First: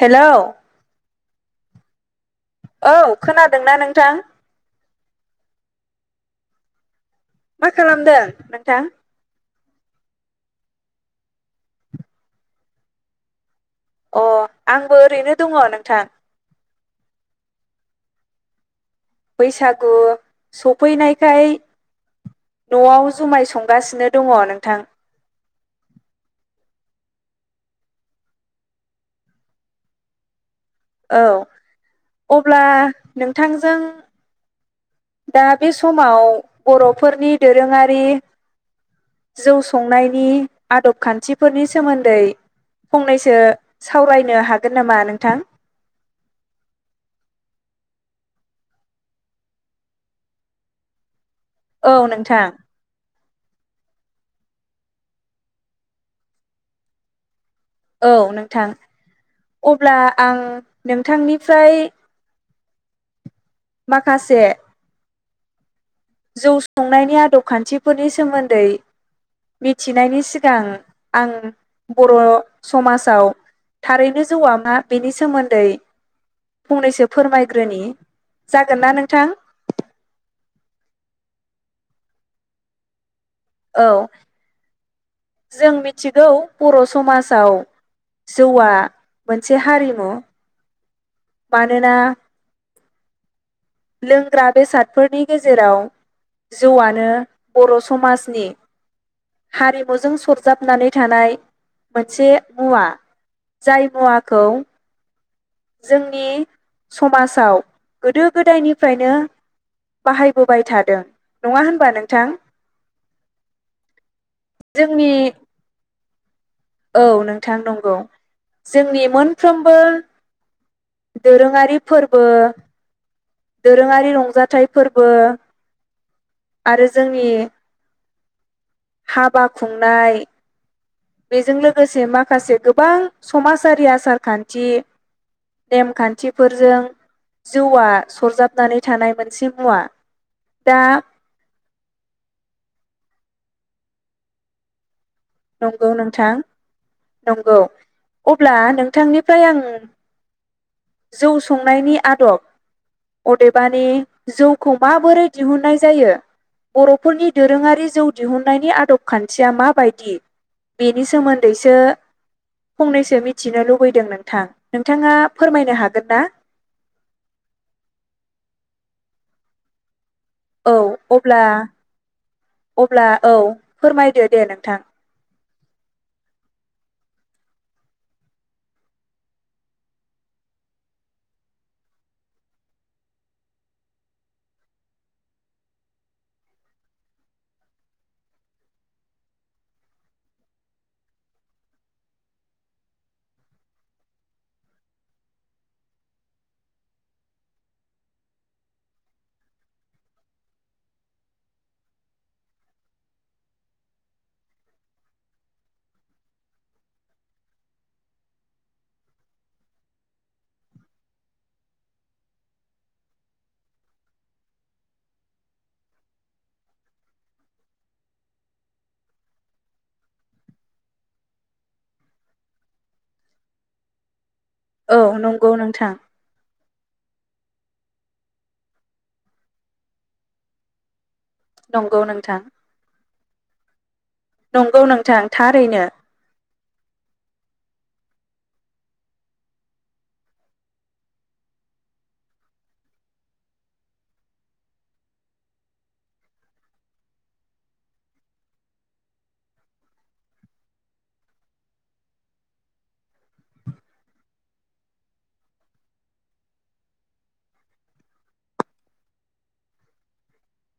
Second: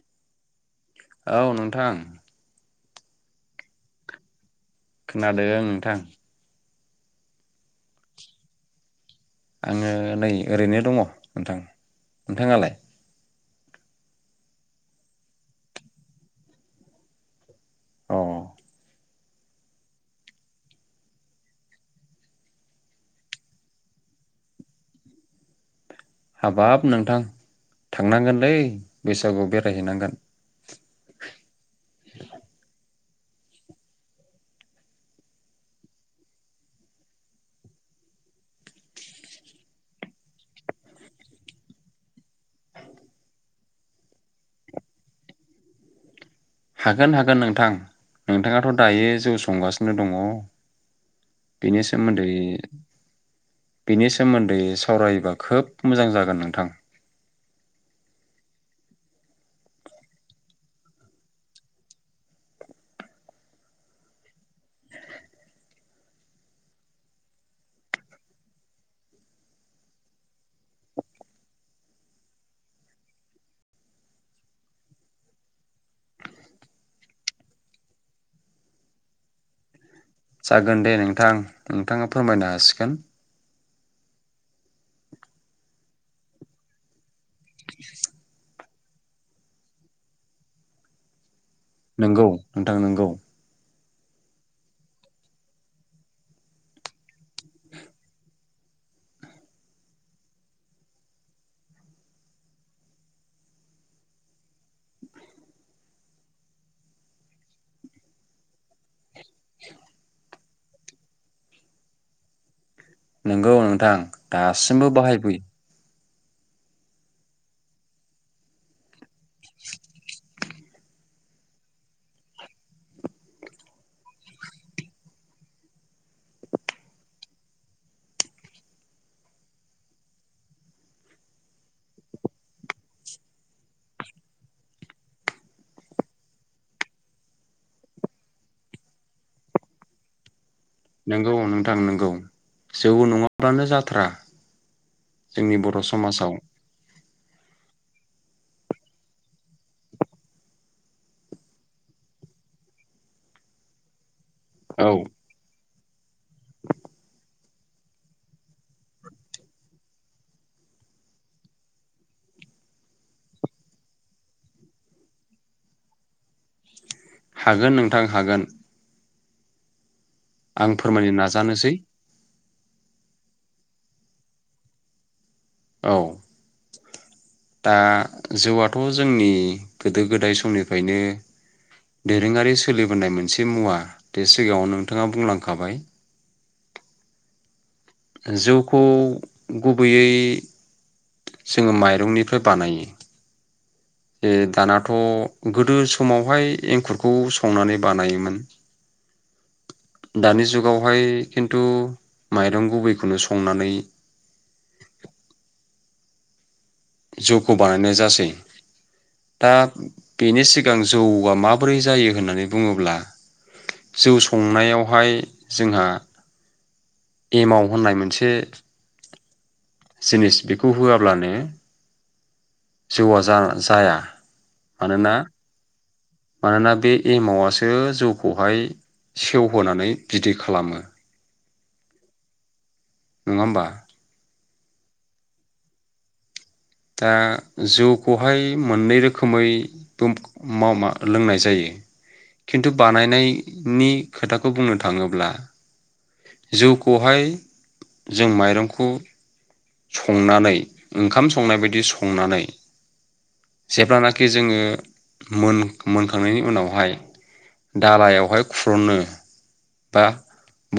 Hello औ नोंथां औ खोनादोंना नोंथां खोनादों नोंथां मा खालामदों नोंथां आङो नै ओरैनो दङ नोंथां नोंथाङालाय? अ आंबो ओरैनो दङ नोंथां अ बैसागु सफैनायखाय नआव जुमाय संगासिनो दङ नोंथां हाबाब नोंथां थांनांगोनलै बैसागुआव बेरायहैनांगोन औ अब्ला नोंथांजों दा बे समाव बरफोरनि दोरोङारि जौ संनायनि आदब खान्थिफोरनि सोमोन्दै फंनैसो सावरायनो हागोन नामा नोंथां? हागोन हागोन नोंथां नोंथाङाथ दायो जौ संगासिनो दङ बिनि औ सोमोनदै नोंथां बिनि सोमोन्दै सावरायोबा खोब मोजां जागोन नोंथां। औ नोंथां अब्ला आं नोंथांनिफ्राय माखासे जौ सं नायनि आदब खान्थिफोरनि सोमोन्दै मिथिनायनि सिगां आं बर समाजाव थारैनो जौआ मा बेनि सोमोन्दै फंनैसो फोरमायग्रोनि जागोन ना नोंथां? जागोन दे नोंथां नोंथाङा फोरमायनो हासिगोन। औ जों मिथिगौ बर समाजाव जौआ मोनसे हारिमु मानोना ओं नोंगौ लोंग्रा बेसादफोरनि गेजेराव जौआनो बर समाजनि हारिमुजों सरजाबनानै थानाय मोनसे मुवा जाय मुवाखौ जोंनि समाजआव गोदो गोदायनिफ्रायनो बाहायबोबाय थादों नङा होनबा नोंथां। नोंगौ नोंथां दासिमबो जोंनि बाहायफै औ नोंथां नंगौ जोंनि मोनफ्रोमबो दोरोङारि फोरबो दोरोङारि रंजाथाइ फोरबो आरो जोंनि हाबा खुंनाय बेजों लोगोसे माखासे गोबां समाजारि आसार खान्थि नेमखान्थिफोरजों जौआ सरजाबनानै थानाय मोनसे मुवा दा नोंगौ नोंथां नोंगौ जौ नङा बानो जाथारा। जोंनि बर' नंगौ समाजआव। नोंथां नंगौ अब्ला नोंथांनिफ्राय आं जौ संनायनि आदब अदेबानि जौखौ औ माबोरै दिहुननाय जायो बर'फोरनि दोरोङारि जौ दिहुननायनि आदब खान्थिया माबायदि? बेनि सोमोन्दैसो फंनैसो मिथिनो लुबैदों नोंथां नोंथाङा फोरमायनो हागोनना? हागोन नोंथां हागोन। औ आं फोरमायनो अब्ला नाजानोसै। अब्ला औ फोरमायदो दे नोंथां। औ दा जौआथ' जोंनि गोदो गोदाय समनिफ्रायनो दोरोङारि सोलिबोनाय मोनसे मुवा बे सिगाङाव नोंथाङा बुंलांखाबाय। जौखौ गुबैयै जोङो माइरंनिफ्राय बानायो। दानाथ' गोदो समावहाय एंखुरखौ संनानै बानायोमोन दानि जुगावहाय खिन्थु माइरं गुबैखौनो संनानै जौखौ बानायनाय जासै दा बेनि सिगां जौआ माबोरै जायो होननानै बुङोब्ला जौ संनायावहाय जोंहा एमाव होननाय मोनसे जिनिस बेखौ होआब्लानो जौआ जा-जाया। औ मानोना नंगौ नोंथां। मानोना बे एमावआसो जौखौहाय सेवहोनानै बिदै खालामो। नंगौ नोंथां। नङा होमबा? नंगौ नोंथां थारैनो। दा जौखौहाय मोननै रोखोमै बो मा मा लोंनाय जायो खिन्थु बानायनायनि खोथाखौ बुंनो थाङोब्ला जौखौहाय जों माइरंखौ संनानै ओंखाम संनाय बायदि संनानै जेब्लानाखि जोङो मोन मोनखांनायनि उनावहाय दालायावहाय खुर'नो बा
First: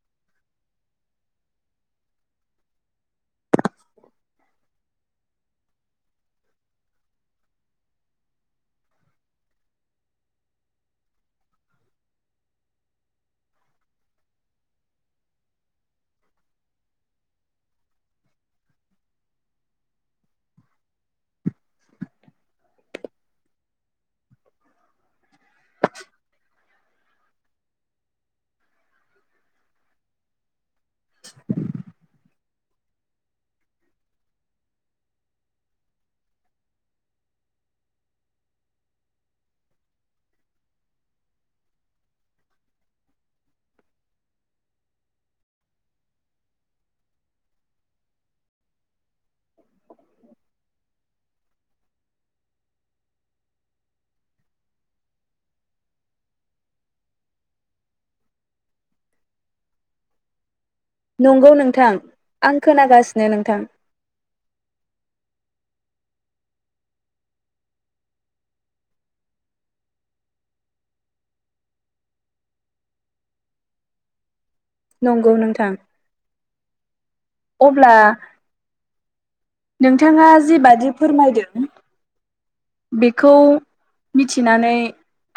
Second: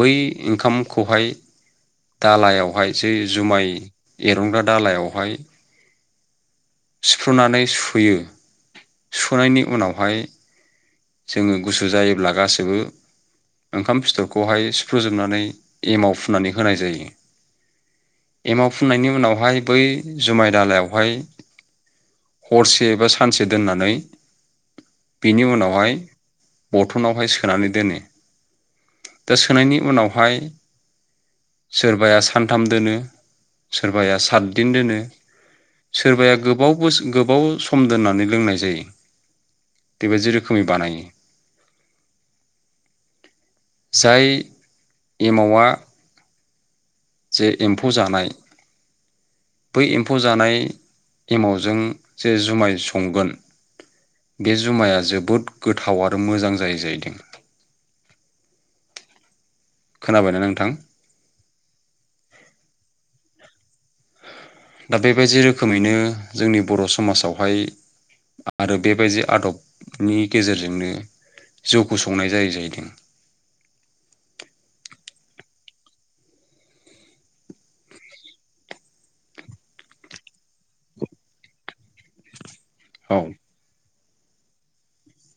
बै ओंखामखौहाय दालायावहाय जै जुमाय एर'नग्रा दालायावहाय सिफ्रुनानै सुहोयो। सुनायनि उनावहाय जोङो गुसु जायोब्ला गासैबो ओंखाम फिथरखौहाय सुफ्रुजोबनानै एमाव फुननानै होनाय जायो एमाव फुननायनि उनावहाय बै जुमाय दालायावहाय हरसे बा सानसे दोननानै बेनि उनावहाय बथनावहाय सोनानै दोनो दा सोनायनि उनावहाय सोरबाया सा सानथाम दोनो सोरबाया सातदिन दोनो सोरबाया गोबावबो गोबाव सम दोननानै लोंनाय जायो बेबादि रोखोमै बानायो। जाय एमावआ जे एम्फौ जानाय बै एम्फौ जानाय एमावजों जे जुमाय संगोन बे जुमाया जोबोद गोथाव आरो मोजां जायो जाहैदों। खोनाबायना नोंथां। नंगौ नोंथां आं खोनागासिनो नोंथां। दा बेबायदि रोखोमैनो जोंनि बर' समाजावहाय आरो बेबायदि आदबनि गेजेरजोंनो जौखौ संनाय जायो जाहैदों। नंगौ नोंथां अब्ला नोंथाङा जिबादि फोरमायदों औ बेखौ मिथिनानै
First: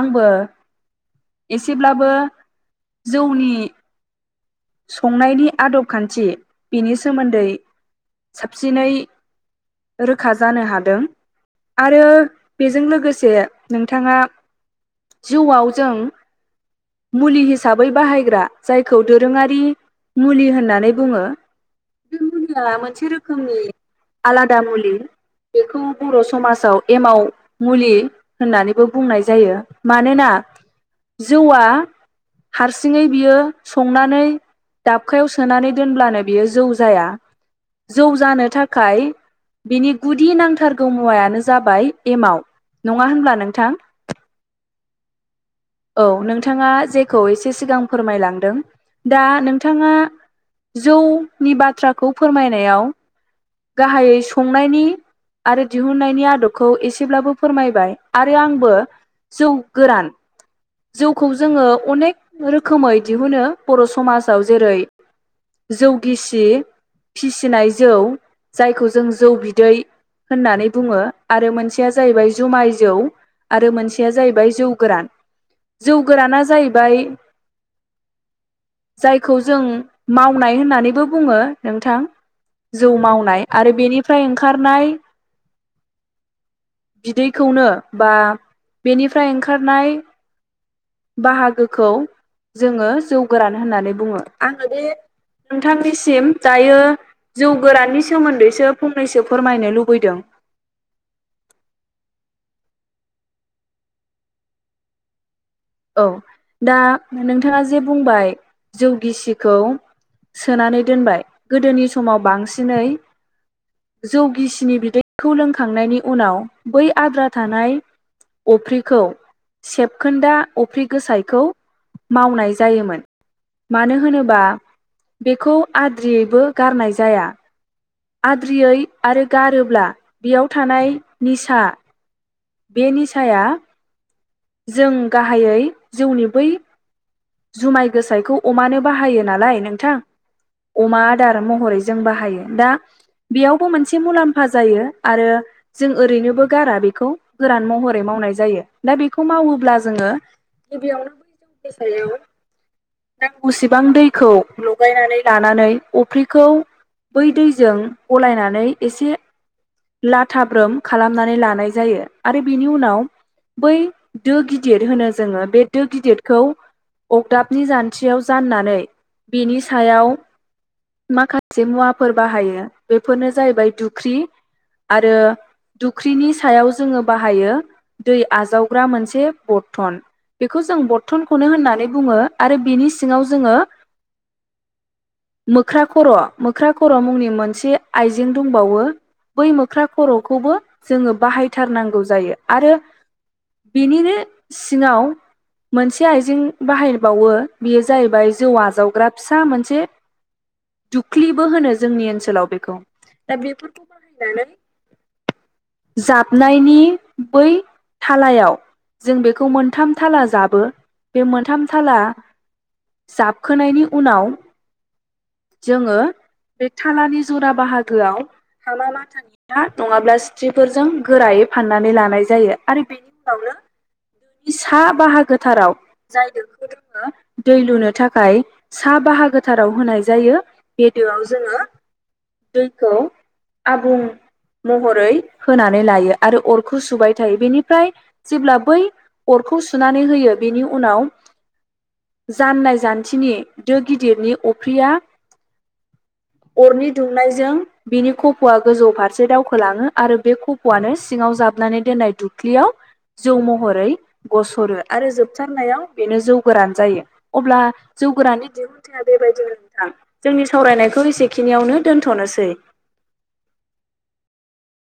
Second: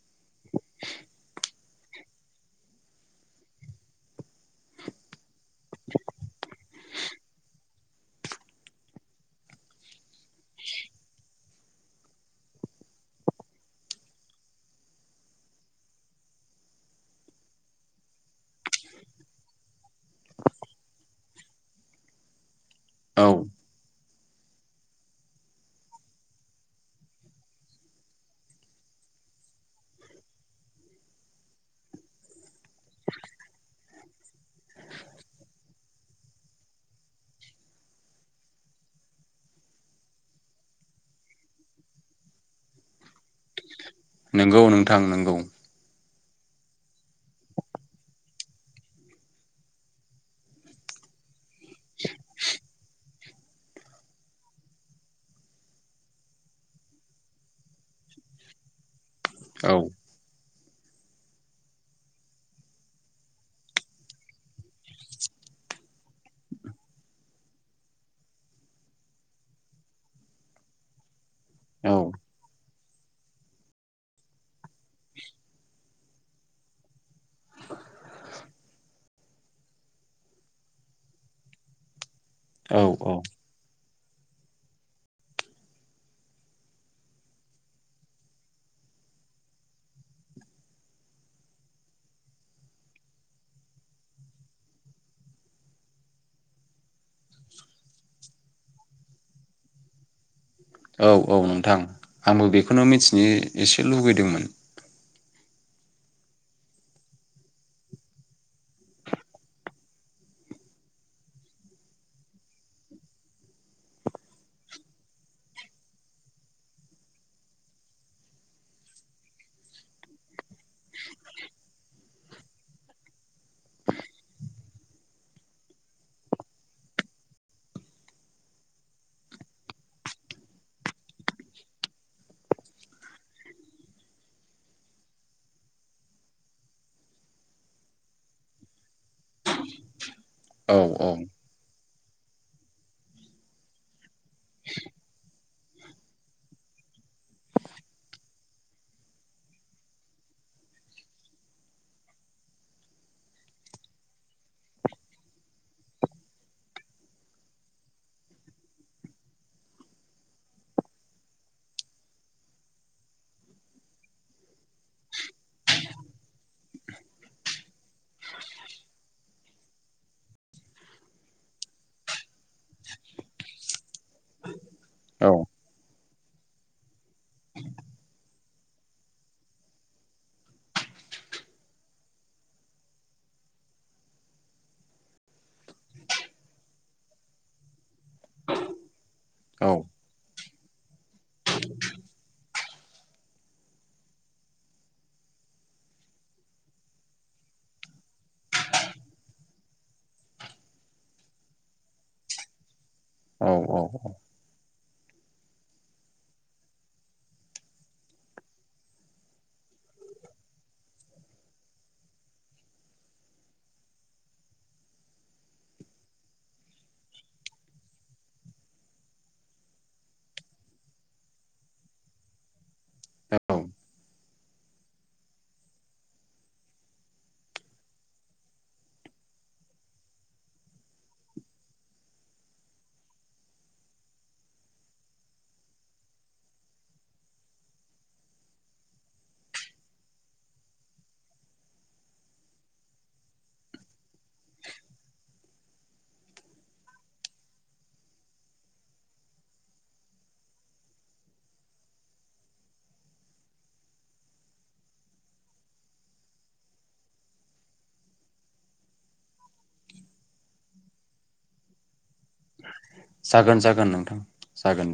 आंबो एसेब्लाबो जौनि संनायनि आदब खान्थि बिनि सोमोन्दै साबसिनै रोखा जानो हादों आरो बेजों लोगोसे नोंथाङा जिउआव जों मुलि हिसाबै बाहायग्रा जायखौ दो रोङारि मुलि होननानै बुङो। [unintelligible] मोनसे औ रोखोमनि आलादा मुलि बेखौ बर' समाजाव एमाव मुलि होननानैबो बुंनाय जायो मानोना जौआ हारसिङै बियो संनानै दाबखायाव सोनानै दोनब्लानो बियो जौ जाया जौ जानो थाखाय बिनि गुदि नांथारगौ मुवायानो जाबाय एमाव नङा होनब्ला नोंथां। नंगौ नोंथां नंगौ औ नोंथाङा जेखौ एसे सिगां फोरमायलांदों दा नोंथाङा जौ नि बाथ्राखौ फोरमायनायाव गाहायै संनायनि आरो दिहुननायनि आदबखौ एसेब्लाबो फोरमायबाय आरो आंबो जौ औ गोरान जौखौ जोङो अनेक रोखोमै दिहुनो बर' समाजाव जेरै जौ गिसि फिसिनाय जौ जायखौ जों जौ बिदै होननानै बुङो। आरो मोनसेया औ जाहैबाय जुमाय जौ आरो मोनसेया जाहैबाय जौ गोरान। जौ गोराना जाहैबाय जायखौ जों मावनाय होननानैबो बुङो नोंथां औ जौ औ मावनाय आरो बेनि फ्राय ओंखारनाय बिदैखौनो बा बेनिफ्राय ओंखारनाय बाहागोखौ जोङो जौ गोरान होननानै बुङो आङो बे नोंथांनिसिम दायो जौ गोराननि सोमोन्दैसो फंनैसो फोरमायनो लुबैदों। औ औ नोंथां आंबो बेखौनो मिथिनो एसे लुबैदोंमोन। औ दा नोंथाङा जे बुंबाय जौ गिसिखौ सोनानै दोनबाय गोदोनि समाव बांसिनै जौगिसिनि बिदैखौ लोंखांनायनि उनाव बै आद्रा थानाय अफ्रिखौ सेबखोन्दा अफ्रि गोसायखौ मावनाय जायोमोन मानो होनोबा बेखौ आद्रियैबो गारनाय जाया। आद्रियै आरो गारोब्ला बेयाव थानाय निसा बे निसाया जों गाहायै जौनि बै जुमाय गोसायखौ अमानो बाहायो नालाय नोंथां औ अमा औ आदार महरै जों बाहायो दा बेयावबो मोनसे मुलामफा फा जायो आरो जों ओरैनोबो गारा बेखौ गोरान महरै मावनाय जायो दा बेखौ मावोब्ला जोङो गिबियावनो बै जौनिसायाव नांगौसेबां दैखौ लगायनानै लानानै अफ्रिखौ बै दैजों गलायनानै एसे लाथाब्रोम खालामनानै लानाय जायो आरो बेनि उनाव बै दो गिदिर होनो जोङो बे दो गिदिरखौ अगदाबनि जान्थियाव जाननानै बेनि सायाव माखासे मुवाफोर बाहायो बेफोरनो जाहैबाय दुख्रि आरो औ दुख्रिनि सायाव जोङो बाहायो दै आजावग्रा मोनसे बर्थन बेखौ जों बर्थनखौनो होननानै बुङो आरो बिनि सिङाव जोङो मोख्रा खर' मोख्रा खर' मुंनि मोनसे आइजें दंबावो बै औ मोख्रा खर खौबो जोङो बाहायथारनांगौ जायो आरो बिनिनो सिङाव मोनसे आइजें बाहायबावो बेयो जाहैबाय जौ आजावग्रा फिसा मोनसे दुख्लिबो होनो जोंनि ओनसोलाव बेखौ। दा औ औ बेफोरखौ बाहायनानै जाबनायनि बै थालायाव जों बेखौ मोनथाम थाला जाबो। बे मोनथाम थाला जाबखोनायनि उनाव जोङो बे थालानि जरा बाहागोआव हा माथि ना नङाब्ला सिथ्रिफोरजों गोरायै फाननानै लानाय जायो आरो बेनि उनावनो औ नोनि सा बाहागोथाराव जाय दोखौ जोङो दै लुनो थाखाय सा बाहागोथाराव होनाय जायो बे दोआव जोङो दैखौ आबुं महरै होनानै लायो आरो अरखौ सुबाय थायो बेनिफ्राय जेब्ला बै अरखौ सुनानै होयो बेनि। उनाव जाननाय जान्थिनि दो गिदिर गिदिरनि अफ्रिया। अरनि दुंनायजों बिनि खफआ गोजौ फारसे दावखोलाङो आरो बे खफआनो सिङाव जाबनानै दोननाय दुख्लियाव जौ महरै गसरो आरो जोब जोबथारनायाव बेनो जौ गोरान जायो अब्ला जौ गोराननि दिहुनथाय बेबायदिनो नोंथां जोंनि सावरायनायखौ एसेखिनियावनो दोनथ नोसै। जागोन जागोन नोंथां। जागोन।